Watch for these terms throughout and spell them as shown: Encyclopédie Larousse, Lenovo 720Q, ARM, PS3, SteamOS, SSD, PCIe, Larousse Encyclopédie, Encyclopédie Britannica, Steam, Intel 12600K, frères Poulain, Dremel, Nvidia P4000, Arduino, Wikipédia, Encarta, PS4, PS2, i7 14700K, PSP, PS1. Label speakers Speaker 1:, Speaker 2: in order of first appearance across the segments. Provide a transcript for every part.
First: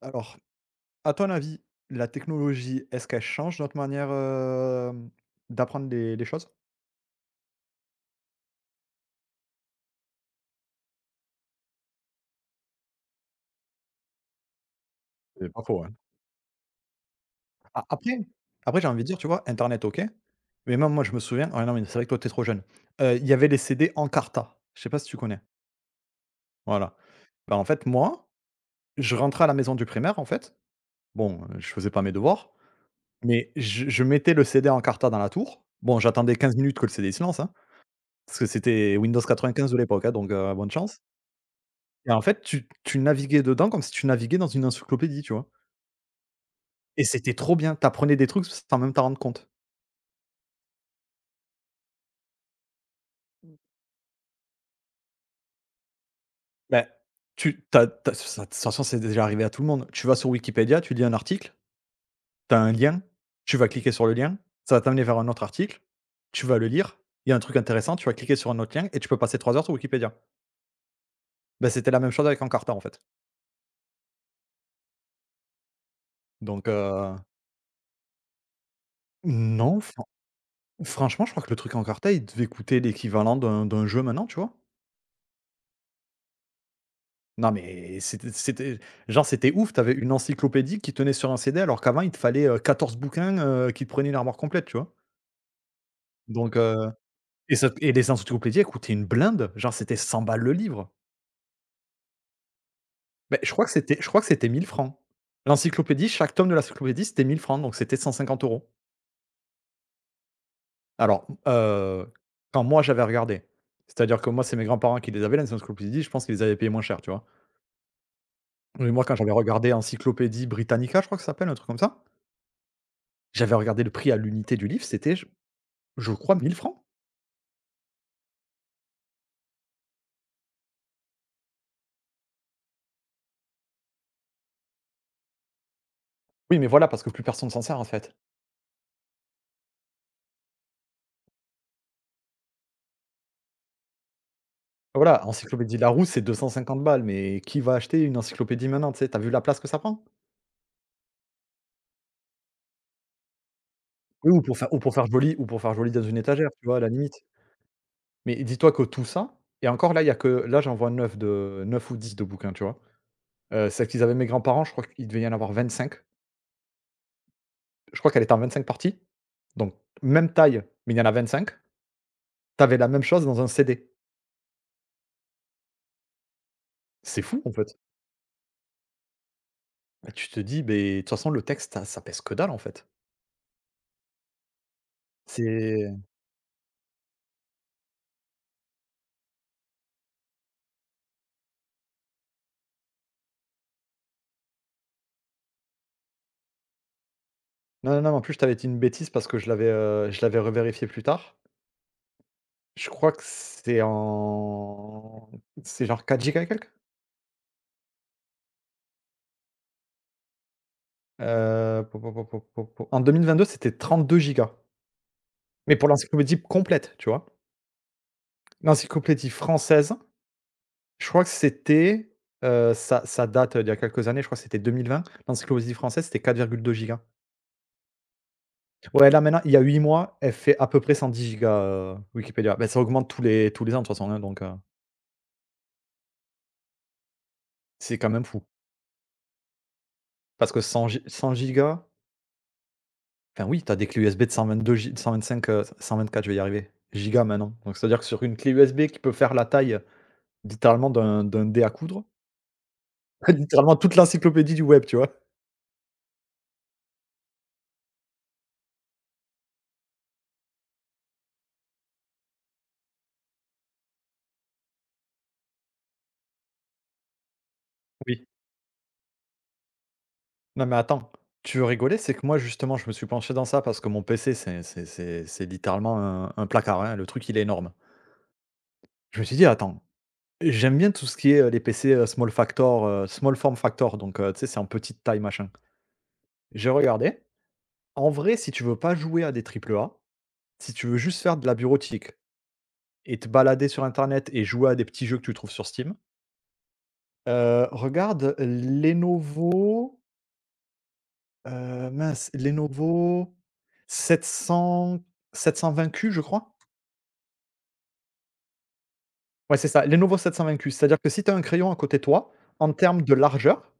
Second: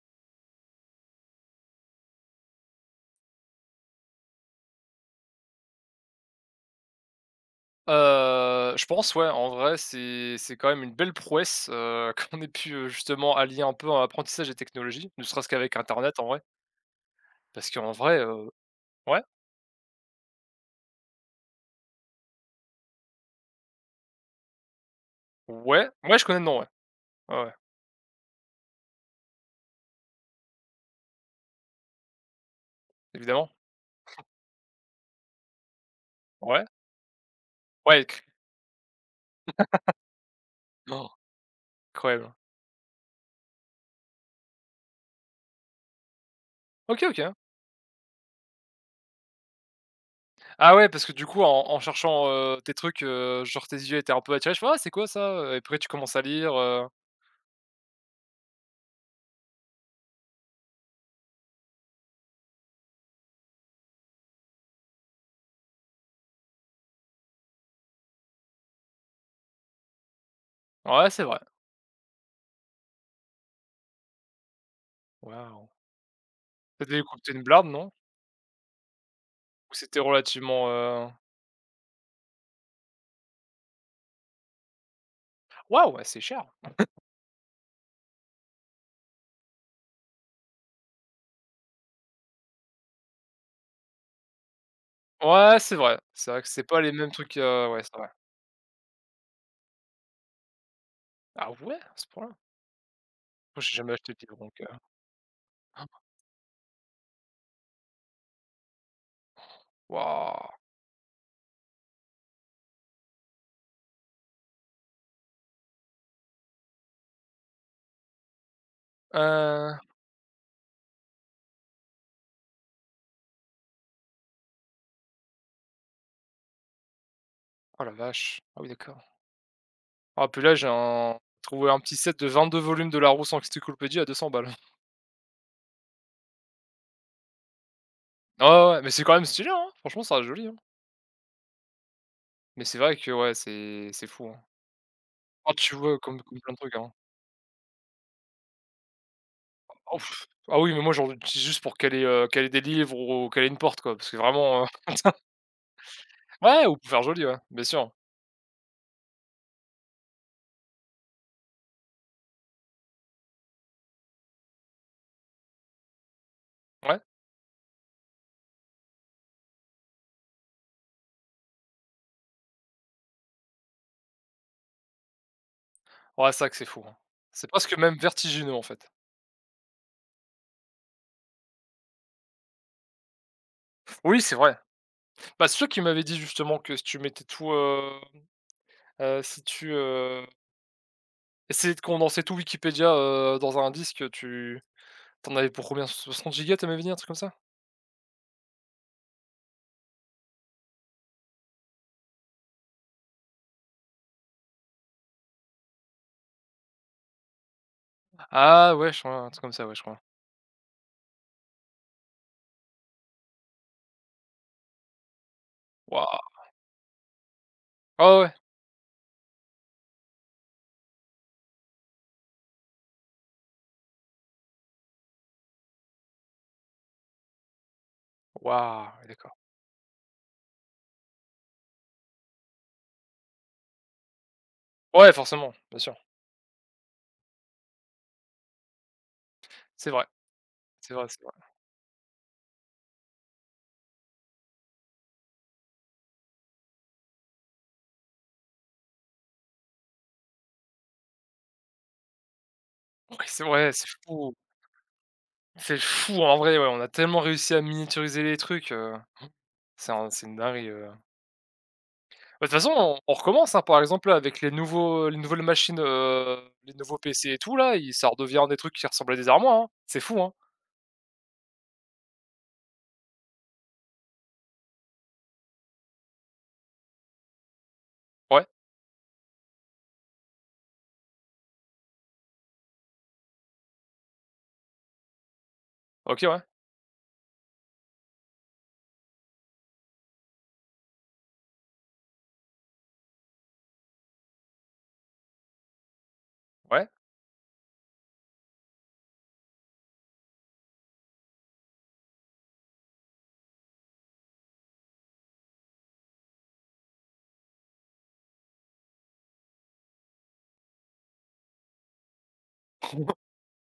Speaker 1: Alors, à ton avis, la technologie, est-ce qu'elle change notre manière, d'apprendre les choses?
Speaker 2: Je pense, ouais, en vrai, c'est quand même une belle prouesse, qu'on ait pu, justement allier un peu, apprentissage et technologie, ne serait-ce
Speaker 1: C'est pas
Speaker 2: qu'avec
Speaker 1: faux, hein.
Speaker 2: internet, en vrai. Parce
Speaker 1: A
Speaker 2: qu'en vrai,
Speaker 1: après après j'ai envie de dire,
Speaker 2: ouais,
Speaker 1: tu vois, internet OK, mais même moi je me souviens, ah non, mais c'est vrai que toi t'es trop jeune. Il y avait les CD Encarta, je sais pas si tu connais?
Speaker 2: ouais, ouais, je connais le nom, ouais.
Speaker 1: Voilà.
Speaker 2: Ouais, ouais,
Speaker 1: Bah, en fait moi, je rentrais à la maison du primaire en fait. Bon, je faisais pas mes devoirs,
Speaker 2: évidemment.
Speaker 1: mais je mettais le CD Encarta dans la tour. Bon, j'attendais quinze
Speaker 2: Ouais,
Speaker 1: minutes que le CD se lance, hein,
Speaker 2: ouais,
Speaker 1: parce que c'était Windows 95 de l'époque, hein, donc bonne chance.
Speaker 2: oh,
Speaker 1: Et en
Speaker 2: incroyable.
Speaker 1: fait, tu naviguais dedans comme si tu naviguais dans une encyclopédie, tu vois? Et
Speaker 2: OK, OK.
Speaker 1: c'était trop bien. T'apprenais des trucs sans même t'en rendre compte.
Speaker 2: Ah ouais, parce que du coup, en cherchant, tes trucs, genre tes yeux étaient un peu attirés, je fais: «Ah, c'est quoi ça, et après tu commences à lire,
Speaker 1: Ben, as tu ça de toute façon, c'est déjà arrivé à tout le monde. Tu vas sur Wikipédia, tu lis un article, tu as un lien, tu vas cliquer sur le lien, ça va t'amener vers un autre article, tu vas le lire, il y a un truc intéressant, tu vas cliquer sur un autre lien et tu peux passer 3 heures sur Wikipédia.
Speaker 2: ouais, c'est vrai.
Speaker 1: Ben, c'était la même chose avec Encarta, en fait.
Speaker 2: Waouh!
Speaker 1: Donc
Speaker 2: Ça devait coûter une blinde, non? Ou
Speaker 1: non,
Speaker 2: c'était relativement,
Speaker 1: franchement, je crois que le truc Encarta, il devait coûter l'équivalent d'un jeu maintenant, tu vois?
Speaker 2: waouh, ouais, c'est cher!
Speaker 1: Non, mais c'était genre, c'était ouf, t'avais une encyclopédie qui tenait sur un CD, alors qu'avant, il te fallait, 14 bouquins, qui te prenaient une armoire complète, tu vois?
Speaker 2: Ouais, c'est vrai. C'est vrai que
Speaker 1: Donc
Speaker 2: c'est pas les mêmes trucs,
Speaker 1: et ça,
Speaker 2: ouais,
Speaker 1: et
Speaker 2: c'est vrai.
Speaker 1: les encyclopédies, elles coûtaient une blinde, genre, c'était 100 balles le livre.
Speaker 2: Ah ouais, à ce point-là?
Speaker 1: Mais je
Speaker 2: Moi,
Speaker 1: crois que
Speaker 2: j'ai jamais
Speaker 1: c'était je
Speaker 2: acheté de
Speaker 1: crois que
Speaker 2: livre
Speaker 1: c'était
Speaker 2: donc,
Speaker 1: 1000 francs. L'encyclopédie, chaque tome de l'encyclopédie, c'était 1000 francs, donc c'était 150 euros.
Speaker 2: waouh!
Speaker 1: Alors, quand moi, j'avais regardé, c'est-à-dire que moi, c'est mes grands-parents qui les avaient, l'encyclopédie, je pense qu'ils les avaient payé moins cher, tu vois? Mais moi, quand j'avais regardé
Speaker 2: Heu,
Speaker 1: Encyclopédie Britannica, je crois que ça s'appelle, un truc comme ça. J'avais regardé le prix à l'unité du livre, c'était, je crois, 1000 francs.
Speaker 2: oh la vache! Ah oui, d'accord. Ah puis là, j'ai un trouvé un petit set de 22 volumes de Larousse Encyclopédie à 200 balles.
Speaker 1: Oui, mais voilà, parce que plus personne s'en sert en fait.
Speaker 2: Ouais, ouais, ouais, mais c'est quand même stylé, hein? Franchement, ça reste joli, hein? Mais c'est vrai que ouais, c'est fou, hein.
Speaker 1: Voilà,
Speaker 2: Ah, tu
Speaker 1: encyclopédie
Speaker 2: vois?
Speaker 1: Larousse,
Speaker 2: Comme
Speaker 1: c'est
Speaker 2: comme plein de trucs,
Speaker 1: 250
Speaker 2: hein.
Speaker 1: balles, mais qui va acheter une encyclopédie maintenant, tu sais? Tu vu la place que ça prend?
Speaker 2: Ouf! Ah oui, mais moi, j'en utilise juste pour caler, caler des livres ou caler une porte, quoi, parce que
Speaker 1: Oui,
Speaker 2: vraiment,
Speaker 1: ou pour faire joli dans une étagère,
Speaker 2: ouais,
Speaker 1: tu
Speaker 2: ou
Speaker 1: vois, à la
Speaker 2: pour faire
Speaker 1: limite.
Speaker 2: joli, ouais, bien sûr.
Speaker 1: Mais dis-toi que tout ça, et encore là, il y a que là, j'en vois 9, de 9 ou 10 de bouquins, tu vois? Celle qu'ils avaient mes grands-parents, je crois qu'il devait y en avoir 25.
Speaker 2: Ouais?
Speaker 1: Je crois qu'elle était en 25 parties, donc même taille, mais il y en a 25. T'avais la même chose dans un CD.
Speaker 2: Ouais, c'est vrai que c'est fou, hein.
Speaker 1: C'est fou
Speaker 2: C'est
Speaker 1: en
Speaker 2: presque
Speaker 1: fait.
Speaker 2: même vertigineux, en fait.
Speaker 1: Bah, tu te dis, ben, de toute façon, le texte, ça pèse que dalle, en fait.
Speaker 2: Oui, c'est vrai. Bah, c'est toi qui
Speaker 1: C'est
Speaker 2: m'avais dit justement que si tu mettais tout, si tu, essayais de condenser tout Wikipédia, dans un disque, tu t'en avais pour combien? 60 gigas, tu m'avais dit, un truc comme ça?
Speaker 1: Non, non, non, en plus, je t'avais dit une bêtise parce que je l'avais revérifié plus tard. Je crois que c'est genre 4 gigas et quelques?
Speaker 2: Ah ouais, je crois, un truc comme ça, ouais, je crois.
Speaker 1: Po po po po po po En 2022, c'était 32 gigas, mais pour
Speaker 2: Waouh!
Speaker 1: l'encyclopédie complète, tu vois?
Speaker 2: Ouais, ouais.
Speaker 1: L'encyclopédie française, je crois que c'était, ça date, d'il y a quelques années, je crois que c'était 2020. L'encyclopédie française, c'était 4,2 gigas.
Speaker 2: Waouh! Ouais,
Speaker 1: Ouais, là,
Speaker 2: d'accord.
Speaker 1: maintenant, il y a 8 mois, elle fait à peu près 110 gigas, Wikipédia. Bah, ça augmente tous les ans de toute façon, hein, donc
Speaker 2: Ouais, forcément, bien sûr.
Speaker 1: c'est quand même fou.
Speaker 2: C'est vrai,
Speaker 1: Parce que
Speaker 2: c'est vrai, c'est vrai.
Speaker 1: 100 gigas, enfin oui, tu as des clés USB de 122 gig, 124, je vais y arriver, gigas maintenant. Donc c'est-à-dire que sur une clé USB qui peut faire la taille littéralement d'un dé à coudre,
Speaker 2: Ouais,
Speaker 1: littéralement
Speaker 2: c'est
Speaker 1: toute
Speaker 2: fou.
Speaker 1: l'encyclopédie du web, tu vois?
Speaker 2: C'est fou, en vrai, ouais, on a tellement réussi à miniaturiser les trucs, c'est une dinguerie, bah, de toute façon, on recommence, hein, par exemple, là, avec les nouvelles machines, les nouveaux PC et tout là, ils ça
Speaker 1: Oui.
Speaker 2: redevient des trucs qui ressemblent à des armoires, hein. C'est fou, hein.
Speaker 1: Non, mais attends, tu veux rigoler? C'est que moi, justement, je me suis penché dans ça parce que mon PC, c'est littéralement un placard, hein, le truc, il est énorme.
Speaker 2: Ouais,
Speaker 1: Je me suis dit: «Attends. J'aime bien tout ce qui est, les PC, small factor, small form factor, donc tu sais, c'est en petite taille, machin.
Speaker 2: OK, ouais,
Speaker 1: J'ai regardé. En vrai, si tu veux pas jouer à des triple A, si tu veux juste faire de la bureautique et te balader sur internet et jouer à des petits jeux que tu trouves sur Steam,
Speaker 2: ouais.
Speaker 1: regarde Lenovo, mince, Lenovo 700 720Q, je crois? Ouais, c'est ça, Lenovo 720Q. C'est-à-dire que si tu as un crayon à côté de toi, en termes de largeur.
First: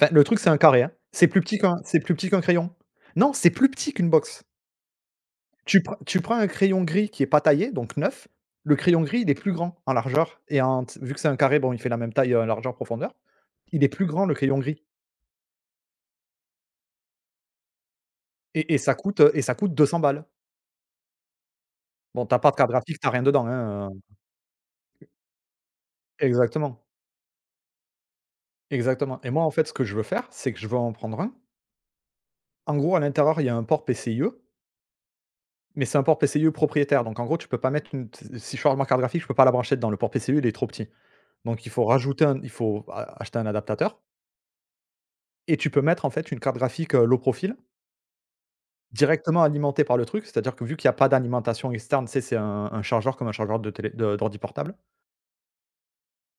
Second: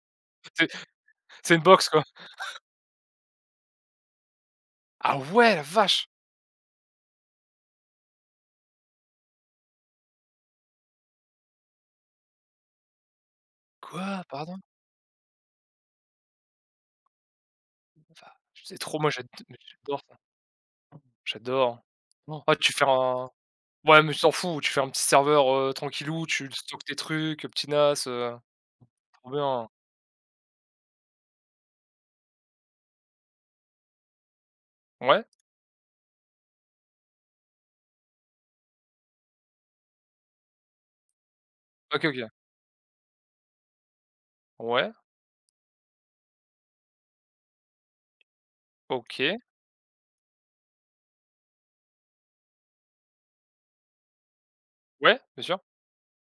Speaker 1: Enfin, le truc, c'est un
Speaker 2: C'est
Speaker 1: carré, hein. C'est plus
Speaker 2: c'est
Speaker 1: petit
Speaker 2: une
Speaker 1: qu'un
Speaker 2: box,
Speaker 1: c'est
Speaker 2: quoi.
Speaker 1: plus petit qu'un crayon. Non, c'est plus petit qu'une box.
Speaker 2: Ah ouais, la
Speaker 1: Tu prends
Speaker 2: vache!
Speaker 1: tu prends un crayon gris qui est pas taillé, donc neuf, le crayon gris, il est plus grand en largeur et en t vu que c'est un carré, bon, il fait la même taille, en largeur-profondeur. Il est plus
Speaker 2: Quoi?
Speaker 1: grand, le
Speaker 2: Pardon?
Speaker 1: crayon gris,
Speaker 2: Enfin, c'est trop moi j'ad
Speaker 1: et ça
Speaker 2: mais
Speaker 1: coûte 200
Speaker 2: j'adore ça,
Speaker 1: balles.
Speaker 2: j'adore.
Speaker 1: Bon, t'as
Speaker 2: Non.
Speaker 1: pas
Speaker 2: Ah,
Speaker 1: de carte
Speaker 2: tu fais
Speaker 1: graphique, t'as rien
Speaker 2: un
Speaker 1: dedans, hein,
Speaker 2: ouais, mais tu t'en fous, tu fais un petit serveur, tranquillou, tu
Speaker 1: exactement,
Speaker 2: stockes tes trucs, petit NAS,
Speaker 1: exactement,
Speaker 2: trop
Speaker 1: et moi, en fait,
Speaker 2: bien.
Speaker 1: ce que je veux faire, c'est que je veux en prendre un. En gros, à l'intérieur, il y a un port PCIe,
Speaker 2: Ouais,
Speaker 1: mais c'est un port PCIe propriétaire, donc en gros, tu peux pas mettre une si je change ma carte graphique, je peux pas la brancher dedans. Le port PCIe, il est trop petit. Donc il faut
Speaker 2: OK,
Speaker 1: rajouter
Speaker 2: OK.
Speaker 1: un il faut a acheter un adaptateur,
Speaker 2: Ouais,
Speaker 1: et tu peux mettre en fait une carte graphique, low profile,
Speaker 2: OK.
Speaker 1: directement alimentée par le truc. C'est-à-dire que vu qu'il y a pas d'alimentation externe, tu sais, c'est un chargeur, comme un chargeur de télé, de d'ordi portable.
Speaker 2: Ouais, bien sûr.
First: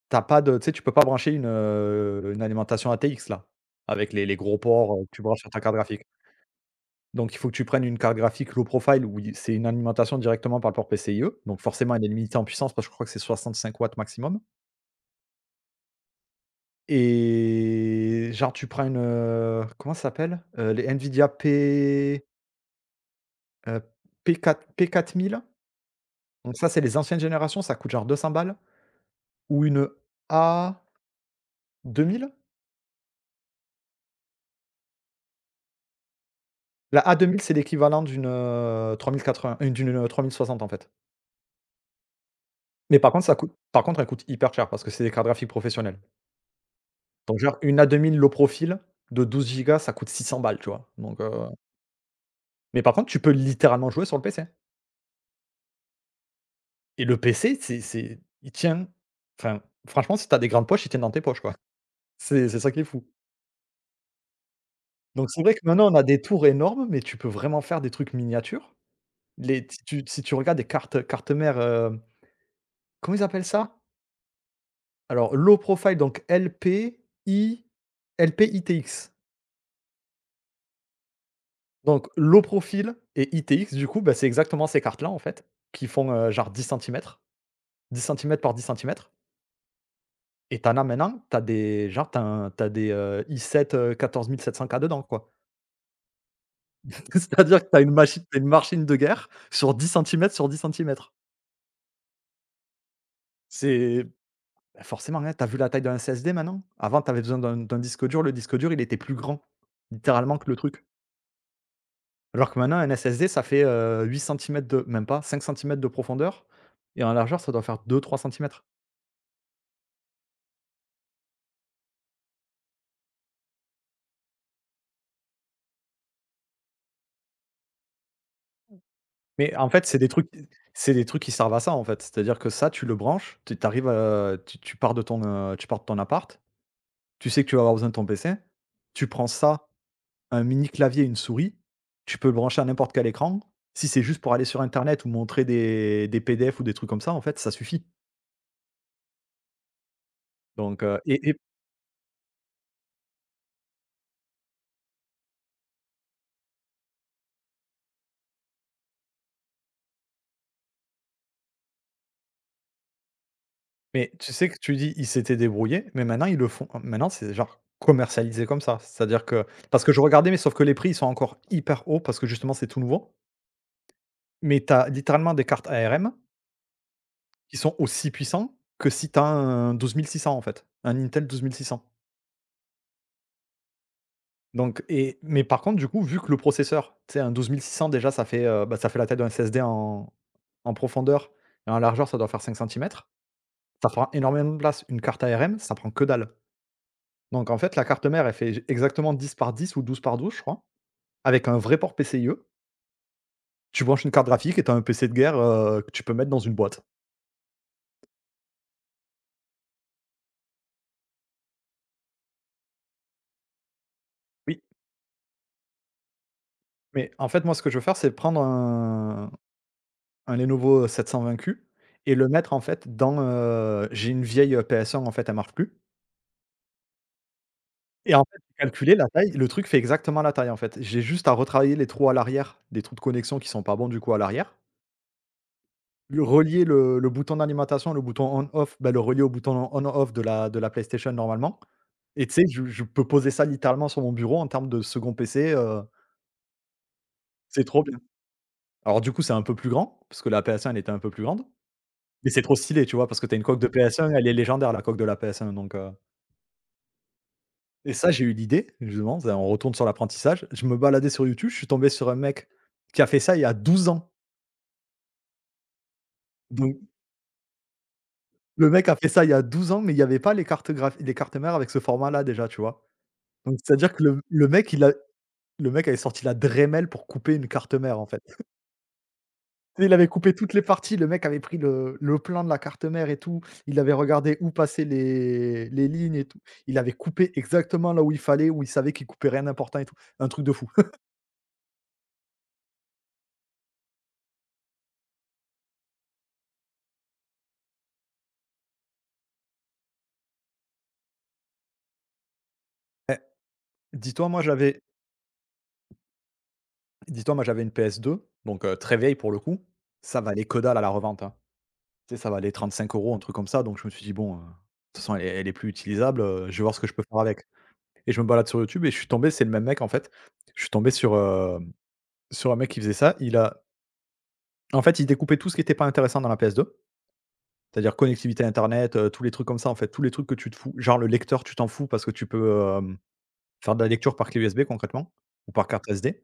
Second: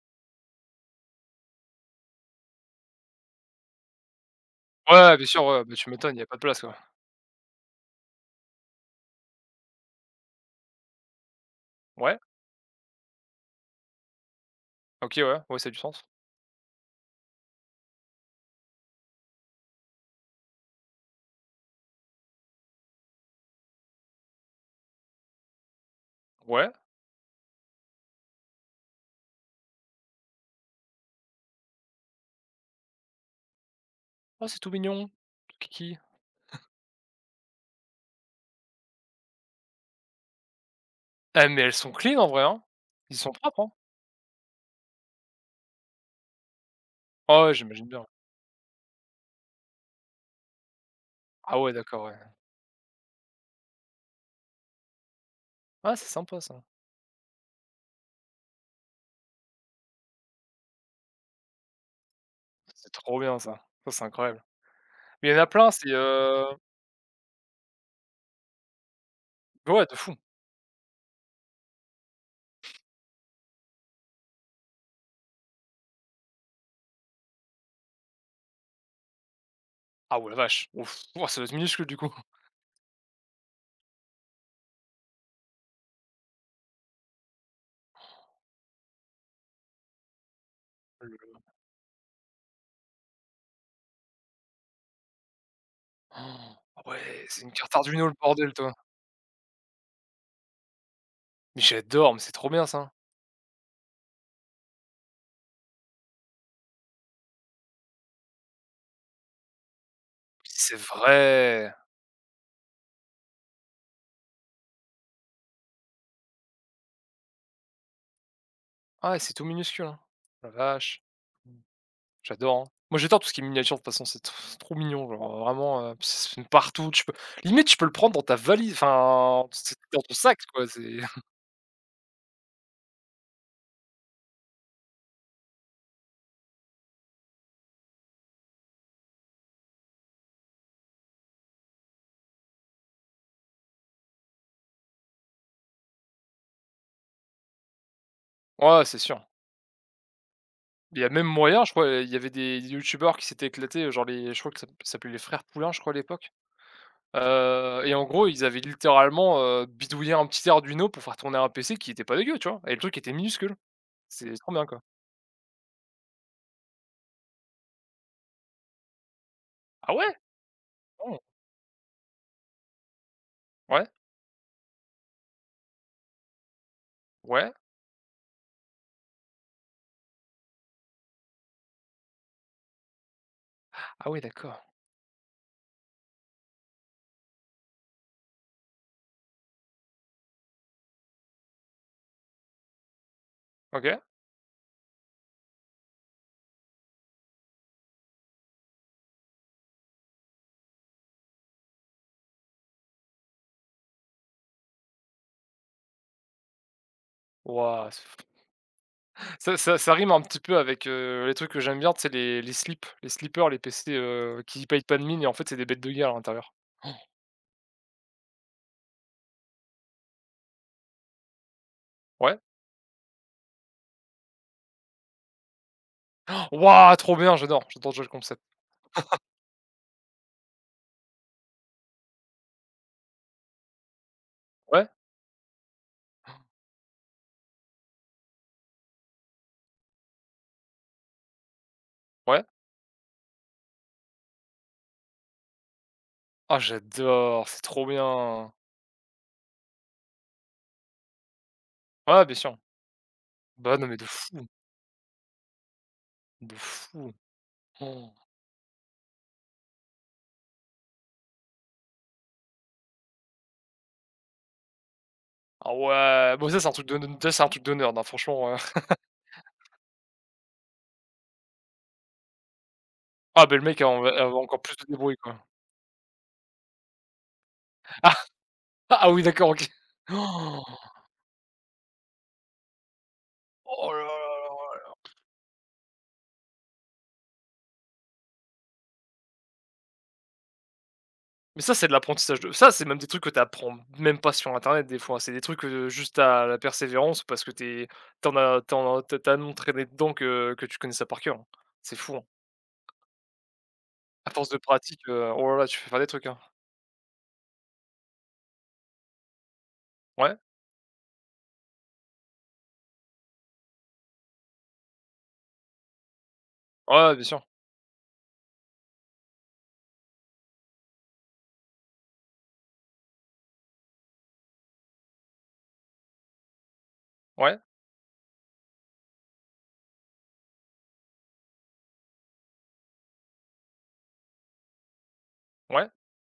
Speaker 1: T'as pas de Tu sais, tu peux pas brancher une, alimentation ATX là, avec les gros ports, que
Speaker 2: Ouais,
Speaker 1: tu
Speaker 2: bien
Speaker 1: branches
Speaker 2: sûr,
Speaker 1: sur ta
Speaker 2: ouais, bah,
Speaker 1: carte
Speaker 2: tu
Speaker 1: graphique.
Speaker 2: m'étonnes, il y a pas de place, quoi.
Speaker 1: Donc il faut que tu prennes une carte graphique low profile, où il c'est une alimentation directement par le port PCIe, donc forcément elle est
Speaker 2: Ouais.
Speaker 1: limitée en puissance parce que je crois que c'est 65 watts maximum.
Speaker 2: OK, ouais, ouais, ça a du sens.
Speaker 1: Et genre, tu prends une, comment ça s'appelle? Les Nvidia heu, p quatre mille. Donc
Speaker 2: Ouais.
Speaker 1: ça, c'est les anciennes générations, ça coûte genre 200 balles, ou une a 2000.
Speaker 2: Oh, c'est tout mignon, tout kiki.
Speaker 1: La a 2000, c'est l'équivalent d'une, trois 3080, d'une, 3060 en fait.
Speaker 2: Ah, mais elles sont clean en vrai, hein?
Speaker 1: Mais par
Speaker 2: Ils
Speaker 1: contre,
Speaker 2: sont propres, hein?
Speaker 1: elle coûte hyper cher parce que c'est des cartes graphiques professionnelles. Donc
Speaker 2: Ah ouais,
Speaker 1: genre, une a
Speaker 2: j'imagine
Speaker 1: deux
Speaker 2: bien.
Speaker 1: mille low profile de 12 gigas, ça coûte 600 balles, tu vois? Donc
Speaker 2: Ah ouais, d'accord, ouais.
Speaker 1: mais par contre, tu peux littéralement jouer sur le PC.
Speaker 2: Ah, c'est sympa ça.
Speaker 1: Et le PC, c'est il tient, enfin, franchement, si t'as des grandes poches, il tient dans tes poches, quoi. C'est ça qui est
Speaker 2: C'est
Speaker 1: fou.
Speaker 2: trop bien ça. Ça, c'est incroyable. Mais
Speaker 1: Donc
Speaker 2: il y en
Speaker 1: c'est
Speaker 2: a
Speaker 1: vrai que
Speaker 2: plein, c'est,
Speaker 1: maintenant, on a des tours énormes, mais tu peux vraiment faire des trucs miniatures. Les Si
Speaker 2: ouais, de
Speaker 1: tu,
Speaker 2: fou.
Speaker 1: si tu regardes des cartes mères, comment ils appellent ça? Alors low profile, donc LPITX.
Speaker 2: Ah ouais, la vache. Ouf, ouah, ça doit être minuscule du
Speaker 1: Donc
Speaker 2: coup.
Speaker 1: low profile et ITX, du coup, bah, c'est exactement ces cartes-là, en fait, qui font, genre 10 centimètres, 10 centimètres par 10 centimètres. Et tu en as maintenant, tu
Speaker 2: Le
Speaker 1: as des genre tu as un tu as des, i7, 14700K dedans, quoi.
Speaker 2: Oh, ah ouais, c'est une
Speaker 1: C'est-à-dire que
Speaker 2: carte
Speaker 1: tu as
Speaker 2: Arduino le
Speaker 1: une
Speaker 2: bordel, toi.
Speaker 1: machine de guerre sur 10 centimètres sur 10 centimètres.
Speaker 2: Mais j'adore, mais c'est trop bien ça.
Speaker 1: C'est Bah, forcément, hein, tu vu la taille d'un SSD maintenant? Avant, t'avais besoin d'un disque dur, le disque dur, il était plus grand, littéralement, que le
Speaker 2: C'est
Speaker 1: truc.
Speaker 2: vrai.
Speaker 1: Alors que maintenant, un SSD, ça fait, 8 centimètres, de même pas 5 centimètres de profondeur, et en largeur, ça doit faire deux trois centimètres.
Speaker 2: Ah ouais, c'est tout minuscule, hein. La vache. J'adore, hein. Moi, j'adore tout ce qui est miniature de toute façon, c'est trop mignon, genre, vraiment, ça se partout, tu peux limite, tu peux le prendre dans ta valise, enfin,
Speaker 1: Mais en
Speaker 2: c'est
Speaker 1: fait, c'est
Speaker 2: dans
Speaker 1: des
Speaker 2: ton
Speaker 1: trucs
Speaker 2: sac, quoi,
Speaker 1: c'est
Speaker 2: c'est
Speaker 1: des trucs qui servent à ça, en fait. C'est-à-dire que ça, tu le branches, tu arrives, tu pars de ton appart, tu sais que tu vas avoir besoin de ton PC, tu prends ça, un mini clavier, une souris, tu peux le brancher à n'importe quel écran. Si c'est juste pour aller sur internet ou montrer des PDF ou des trucs comme ça, en fait, ça suffit.
Speaker 2: ouais, c'est sûr.
Speaker 1: Donc
Speaker 2: Il
Speaker 1: heu
Speaker 2: y a même
Speaker 1: et et
Speaker 2: moyen, je crois, il y avait des youtubeurs qui s'étaient éclatés, genre les je crois que ça s'appelait les frères Poulain, je crois, à l'époque, et en gros, ils avaient littéralement, bidouillé un petit Arduino pour faire tourner un PC qui était pas dégueu, tu vois? Et le truc était minuscule.
Speaker 1: mais
Speaker 2: C'est
Speaker 1: tu sais
Speaker 2: trop
Speaker 1: que
Speaker 2: bien,
Speaker 1: tu
Speaker 2: quoi.
Speaker 1: dis: «Ils s'étaient débrouillés», mais maintenant, ils le font, maintenant, c'est genre commercialisé comme ça. C'est-à-dire que parce que
Speaker 2: Ah
Speaker 1: je
Speaker 2: ouais?
Speaker 1: regardais, mais sauf que les prix, ils sont
Speaker 2: Oh,
Speaker 1: encore hyper hauts parce que justement, c'est tout nouveau.
Speaker 2: ouais,
Speaker 1: Mais tu as littéralement des cartes ARM
Speaker 2: ouais.
Speaker 1: qui sont aussi puissants que si tu as un 12 600 en fait, un Intel 12 600.
Speaker 2: Ah ouais, d'accord.
Speaker 1: Donc et mais par contre du coup vu que le processeur, tu sais, un 12 600 déjà ça fait, bah, ça fait la taille d'un SSD en profondeur et en largeur ça doit faire 5 cm. Ça
Speaker 2: OK.
Speaker 1: prend énormément de place, une carte ARM ça prend que dalle. Donc en fait la carte mère elle fait exactement 10 par 10 ou 12 par 12 je crois, avec un vrai port PCIe. Tu branches une carte graphique et tu as un PC de guerre, que tu peux mettre dans une boîte.
Speaker 2: Waouh, ça rime un petit peu avec, les trucs que j'aime bien, c'est les slips, les slippers, les PC,
Speaker 1: Oui,
Speaker 2: qui payent pas de mine et en fait c'est des bêtes de guerre à l'intérieur.
Speaker 1: mais en fait moi ce que je veux faire c'est prendre un Lenovo 720Q et
Speaker 2: Oh,
Speaker 1: le
Speaker 2: ouais.
Speaker 1: mettre en fait dans, j'ai une vieille, PS1 en fait, elle marche plus.
Speaker 2: Waouh, trop bien, j'adore, j'adore déjà le
Speaker 1: Et en fait,
Speaker 2: concept.
Speaker 1: j'ai calculé la taille, le truc fait exactement la taille en fait. J'ai juste à retravailler les trous à l'arrière, les trous de connexion qui sont pas bons du coup à l'arrière,
Speaker 2: Ouais,
Speaker 1: le relier le bouton d'alimentation, le bouton on off, bah, le relier au bouton on off de la PlayStation normalement. Et tu sais,
Speaker 2: ouais.
Speaker 1: je peux poser ça littéralement sur mon bureau en termes de second PC,
Speaker 2: Ah j'adore, c'est
Speaker 1: c'est trop
Speaker 2: trop
Speaker 1: bien.
Speaker 2: bien.
Speaker 1: Alors du coup, c'est un peu plus grand, parce que la PS1 elle était un peu plus grande.
Speaker 2: Ouais,
Speaker 1: Mais
Speaker 2: bien
Speaker 1: c'est trop
Speaker 2: sûr.
Speaker 1: stylé, tu vois? Parce que tu as une coque de
Speaker 2: Bah, non mais de
Speaker 1: PS1, elle est
Speaker 2: fou,
Speaker 1: légendaire la coque de la PS1, donc
Speaker 2: de fou.
Speaker 1: et ça
Speaker 2: Oh.
Speaker 1: j'ai eu l'idée, justement, ça on retourne sur l'apprentissage. Je me baladais sur YouTube, je suis tombé sur un mec qui a fait ça il y a 12 ans.
Speaker 2: Ah ouais, bon ça c'est un
Speaker 1: Donc
Speaker 2: truc de hein, franchement,
Speaker 1: le mec a fait ça il y a 12 ans, mais il y avait pas les cartes mères avec ce format-là déjà, tu vois?
Speaker 2: ah ben
Speaker 1: Donc
Speaker 2: le mec a
Speaker 1: c'est-à-dire
Speaker 2: en
Speaker 1: que
Speaker 2: encore plus de débrouille, quoi.
Speaker 1: le mec avait sorti la Dremel pour couper une carte mère, en fait.
Speaker 2: Ah oui d'accord, OK.
Speaker 1: Il avait coupé toutes les parties, le mec avait pris le plan de la carte mère et tout,
Speaker 2: Oh
Speaker 1: il
Speaker 2: oh
Speaker 1: avait
Speaker 2: là là
Speaker 1: regardé où
Speaker 2: là
Speaker 1: passaient
Speaker 2: là.
Speaker 1: les lignes et tout. Il avait coupé exactement là où il fallait, où il savait qu'il coupait rien d'important et tout. Un truc de fou.
Speaker 2: Mais ça, c'est de l'apprentissage de ça, c'est même des trucs que tu apprends même pas sur internet des fois, c'est des trucs, juste à la persévérance parce que t'es t'en tu en as tu tellement traîné dedans que tu connais ça par cœur, hein. C'est fou, hein.
Speaker 1: Eh, dis-toi,
Speaker 2: À
Speaker 1: moi
Speaker 2: force de
Speaker 1: j'avais
Speaker 2: pratique, oh là là, tu fais faire des trucs, hein.
Speaker 1: dis-toi, moi j'avais une PS2, donc très vieille pour le coup. Ça
Speaker 2: Ouais,
Speaker 1: valait que dalle à la revente, hein. Tu sais, ça valait 35 € un truc comme ça, donc je me suis dit: «Bon, de toute façon elle est plus utilisable, je vais voir ce que je
Speaker 2: ouais,
Speaker 1: peux
Speaker 2: ouais,
Speaker 1: faire
Speaker 2: bien sûr.
Speaker 1: avec». Et je me balade sur YouTube et je suis tombé c'est le même mec en fait. Je suis tombé sur un mec qui faisait ça. Il a En fait, ils découpaient tout ce qui était pas intéressant dans la PS2,
Speaker 2: Ouais,
Speaker 1: c'est-à-dire connectivité internet, tous les trucs comme ça, en fait, tous les trucs que tu te fous. Genre le lecteur, tu t'en fous parce que tu peux, faire de la lecture par clé USB concrètement ou par carte
Speaker 2: ouais,
Speaker 1: SD.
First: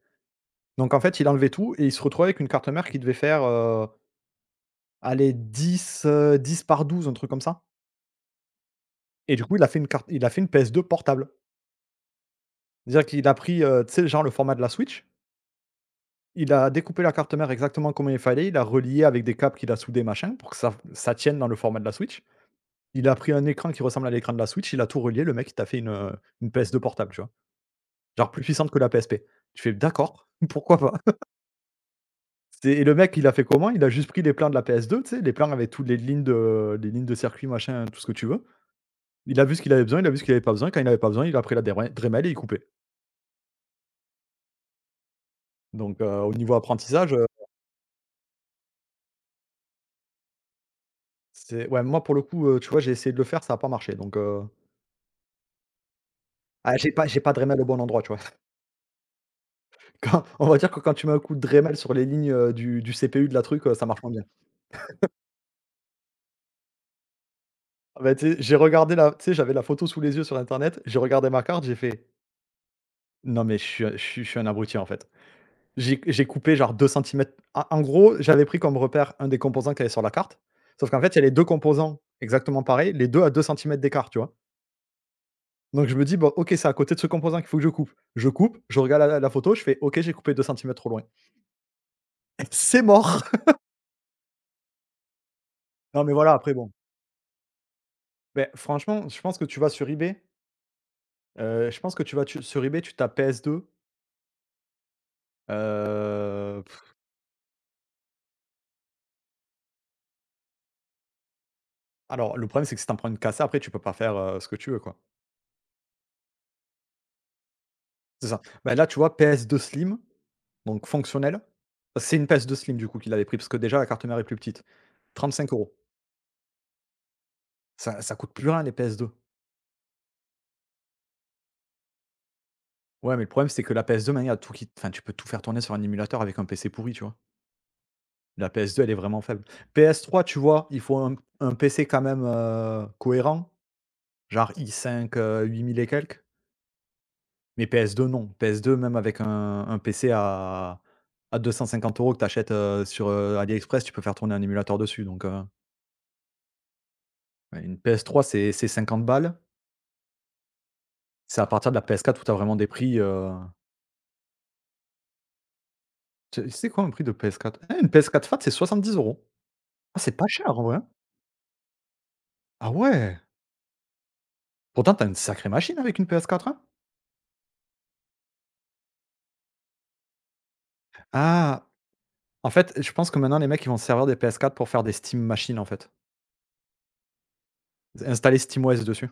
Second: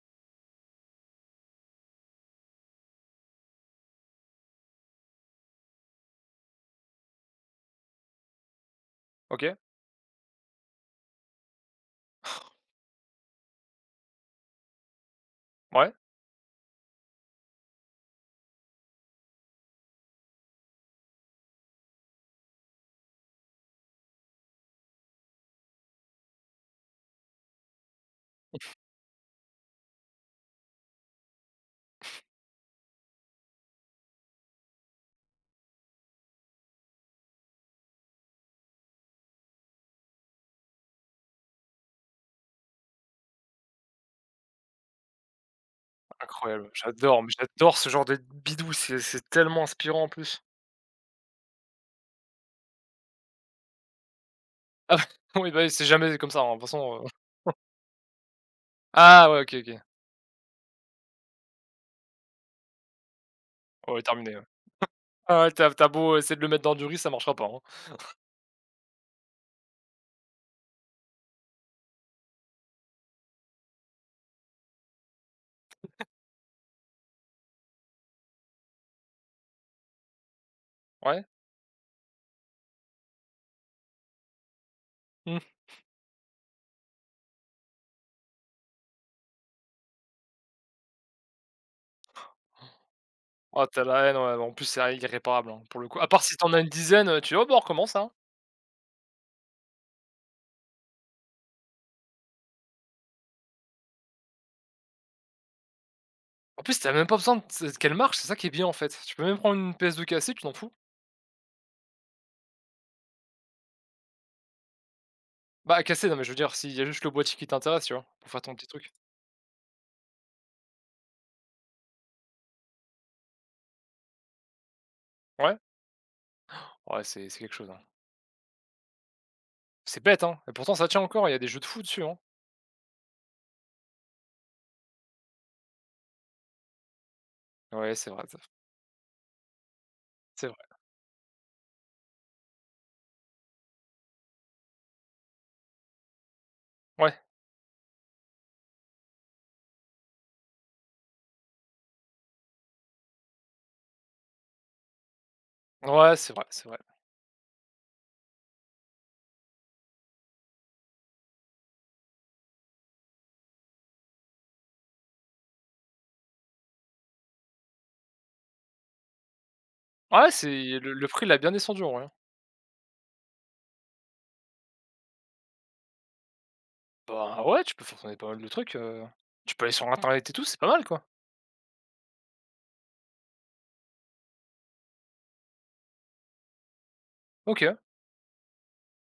Speaker 1: Donc en fait, il enlevait tout et il se retrouvait avec une carte mère qui devait faire, allez 10, 10 par 12, un truc comme ça. Et du
Speaker 2: OK,
Speaker 1: coup, il a fait une PS2 portable. C'est-à-dire qu'il a pris, tu sais, genre le format de la Switch,
Speaker 2: ouais,
Speaker 1: il a découpé la carte mère exactement comme il fallait, il a relié avec des câbles qu'il a soudés, machin, pour que ça tienne dans le format de la Switch. Il a pris un écran qui ressemble à l'écran de la Switch, il a tout relié, le mec il t'a fait une PS2 portable, tu vois? Genre plus puissante que la PSP. Tu fais: «D'accord, pourquoi pas?» c'est Et le mec il a fait comment? Il a juste pris les plans de la PS2, tu sais, les plans avec toutes les lignes de circuit, machin, tout ce que tu veux. Il a vu ce qu'il avait besoin, il a vu ce qu'il avait pas besoin, quand il avait pas besoin, il a pris la Dremel et il coupait. Donc, au niveau
Speaker 2: incroyable.
Speaker 1: apprentissage,
Speaker 2: J'adore, mais j'adore ce genre de bidou, c'est tellement inspirant en plus.
Speaker 1: c'est ouais, moi pour le coup, tu vois, j'ai essayé de le faire, ça a pas marché donc,
Speaker 2: Ah oui, bah, oui, c'est jamais comme ça, hein, de toute
Speaker 1: ah j'ai
Speaker 2: façon,
Speaker 1: pas j'ai pas Dremel au bon endroit, tu vois?
Speaker 2: ah ouais, OK, OK.
Speaker 1: Quand on va dire que quand tu mets un coup de Dremel sur les lignes, du CPU de la truc, ça
Speaker 2: Ouais,
Speaker 1: marche moins bien.
Speaker 2: terminé, ouais. Ah ouais, t'as as beau essayer de le mettre dans du riz, ça marchera pas, hein.
Speaker 1: Ah bah, tu sais, j'ai regardé la tu sais, j'avais la photo sous les yeux sur internet, j'ai regardé ma carte, j'ai fait: «Non mais je suis un abruti, en fait». J'ai coupé genre 2 cm. En gros, j'avais pris comme repère un des composants qu'il y avait sur la carte, sauf qu'en fait, il y a
Speaker 2: Ouais?
Speaker 1: les 2 composants exactement pareils, les 2 à 2 cm d'écart, tu vois?
Speaker 2: Mmh.
Speaker 1: Donc je me dis: «Bon, OK, c'est à côté de ce composant qu'il faut que je coupe». Je coupe, je regarde la photo, je fais: «OK, j'ai coupé 2 cm trop loin». C'est mort.
Speaker 2: Oh, t'as la haine, ouais, en plus, c'est irréparable, hein, pour le coup.
Speaker 1: Non
Speaker 2: À
Speaker 1: mais
Speaker 2: part
Speaker 1: voilà,
Speaker 2: si t'en
Speaker 1: après
Speaker 2: as une
Speaker 1: bon,
Speaker 2: dizaine, tu dis: «Oh, bah, on recommence, hein».
Speaker 1: beh, franchement, je pense que tu vas sur eBay, je pense que tu vas tu sur eBay, tu tapes ps deux.
Speaker 2: En
Speaker 1: heu
Speaker 2: plus, t'as même pas besoin de s qu'elle marche, c'est ça qui est bien, en fait. Tu peux même prendre une PS2 cassée, tu t'en fous.
Speaker 1: Alors, le problème, c'est que si t'en prends une cassée, après, tu peux pas faire, ce que tu veux, quoi.
Speaker 2: Bah, cassée, non, mais je veux dire, s'il y a juste le boîtier qui t'intéresse, tu vois? Pour
Speaker 1: C'est
Speaker 2: faire
Speaker 1: ça.
Speaker 2: ton petit
Speaker 1: Bah, là,
Speaker 2: truc.
Speaker 1: tu vois, PS2 slim, donc fonctionnelle. C'est une PS2 slim, du coup, qu'il avait pris, parce que déjà, la carte mère est plus petite. Trente cinq
Speaker 2: Ouais.
Speaker 1: euros
Speaker 2: Ouais, c'est quelque chose, hein.
Speaker 1: Ça coûte plus rien, les PS2.
Speaker 2: C'est bête, hein, et pourtant ça tient encore, il y a des jeux de fou dessus, hein.
Speaker 1: Ouais, mais le problème, c'est que la PS2, maintenant, il y a tout qui enfin, tu peux tout faire tourner sur un émulateur avec un PC pourri, tu vois?
Speaker 2: Ouais, c'est vrai, ça
Speaker 1: La PS2, elle est vraiment faible. PS3, tu
Speaker 2: c'est vrai.
Speaker 1: vois, il faut un PC quand même, cohérent, genre i5, 8000 et quelques.
Speaker 2: Ouais.
Speaker 1: Mais PS2 non, PS2 même avec un PC à 250 € que tu achètes, sur, AliExpress, tu peux faire tourner un émulateur dessus donc,
Speaker 2: Ouais, c'est vrai, c'est vrai.
Speaker 1: ouais, une PS3 c'est 50 balles. C'est à partir de la PS4 où tu as vraiment des prix, tu c'est quoi un prix de PS4? Ah une PS4 Fat c'est 70 €. Ah c'est pas
Speaker 2: Ouais,
Speaker 1: cher en vrai,
Speaker 2: c'est
Speaker 1: hein?
Speaker 2: le prix l'a bien descendu, en vrai, hein.
Speaker 1: Ah ouais! Pourtant tu as une sacrée machine avec une PS4, hein?
Speaker 2: Bah, ouais, tu peux faire tourner pas mal de trucs, tu peux aller sur internet et tout, c'est pas mal, quoi.
Speaker 1: Ah! En fait, je pense que maintenant les mecs ils vont se servir des PS4 pour faire des Steam Machines en fait.
Speaker 2: OK.
Speaker 1: Installer SteamOS dessus.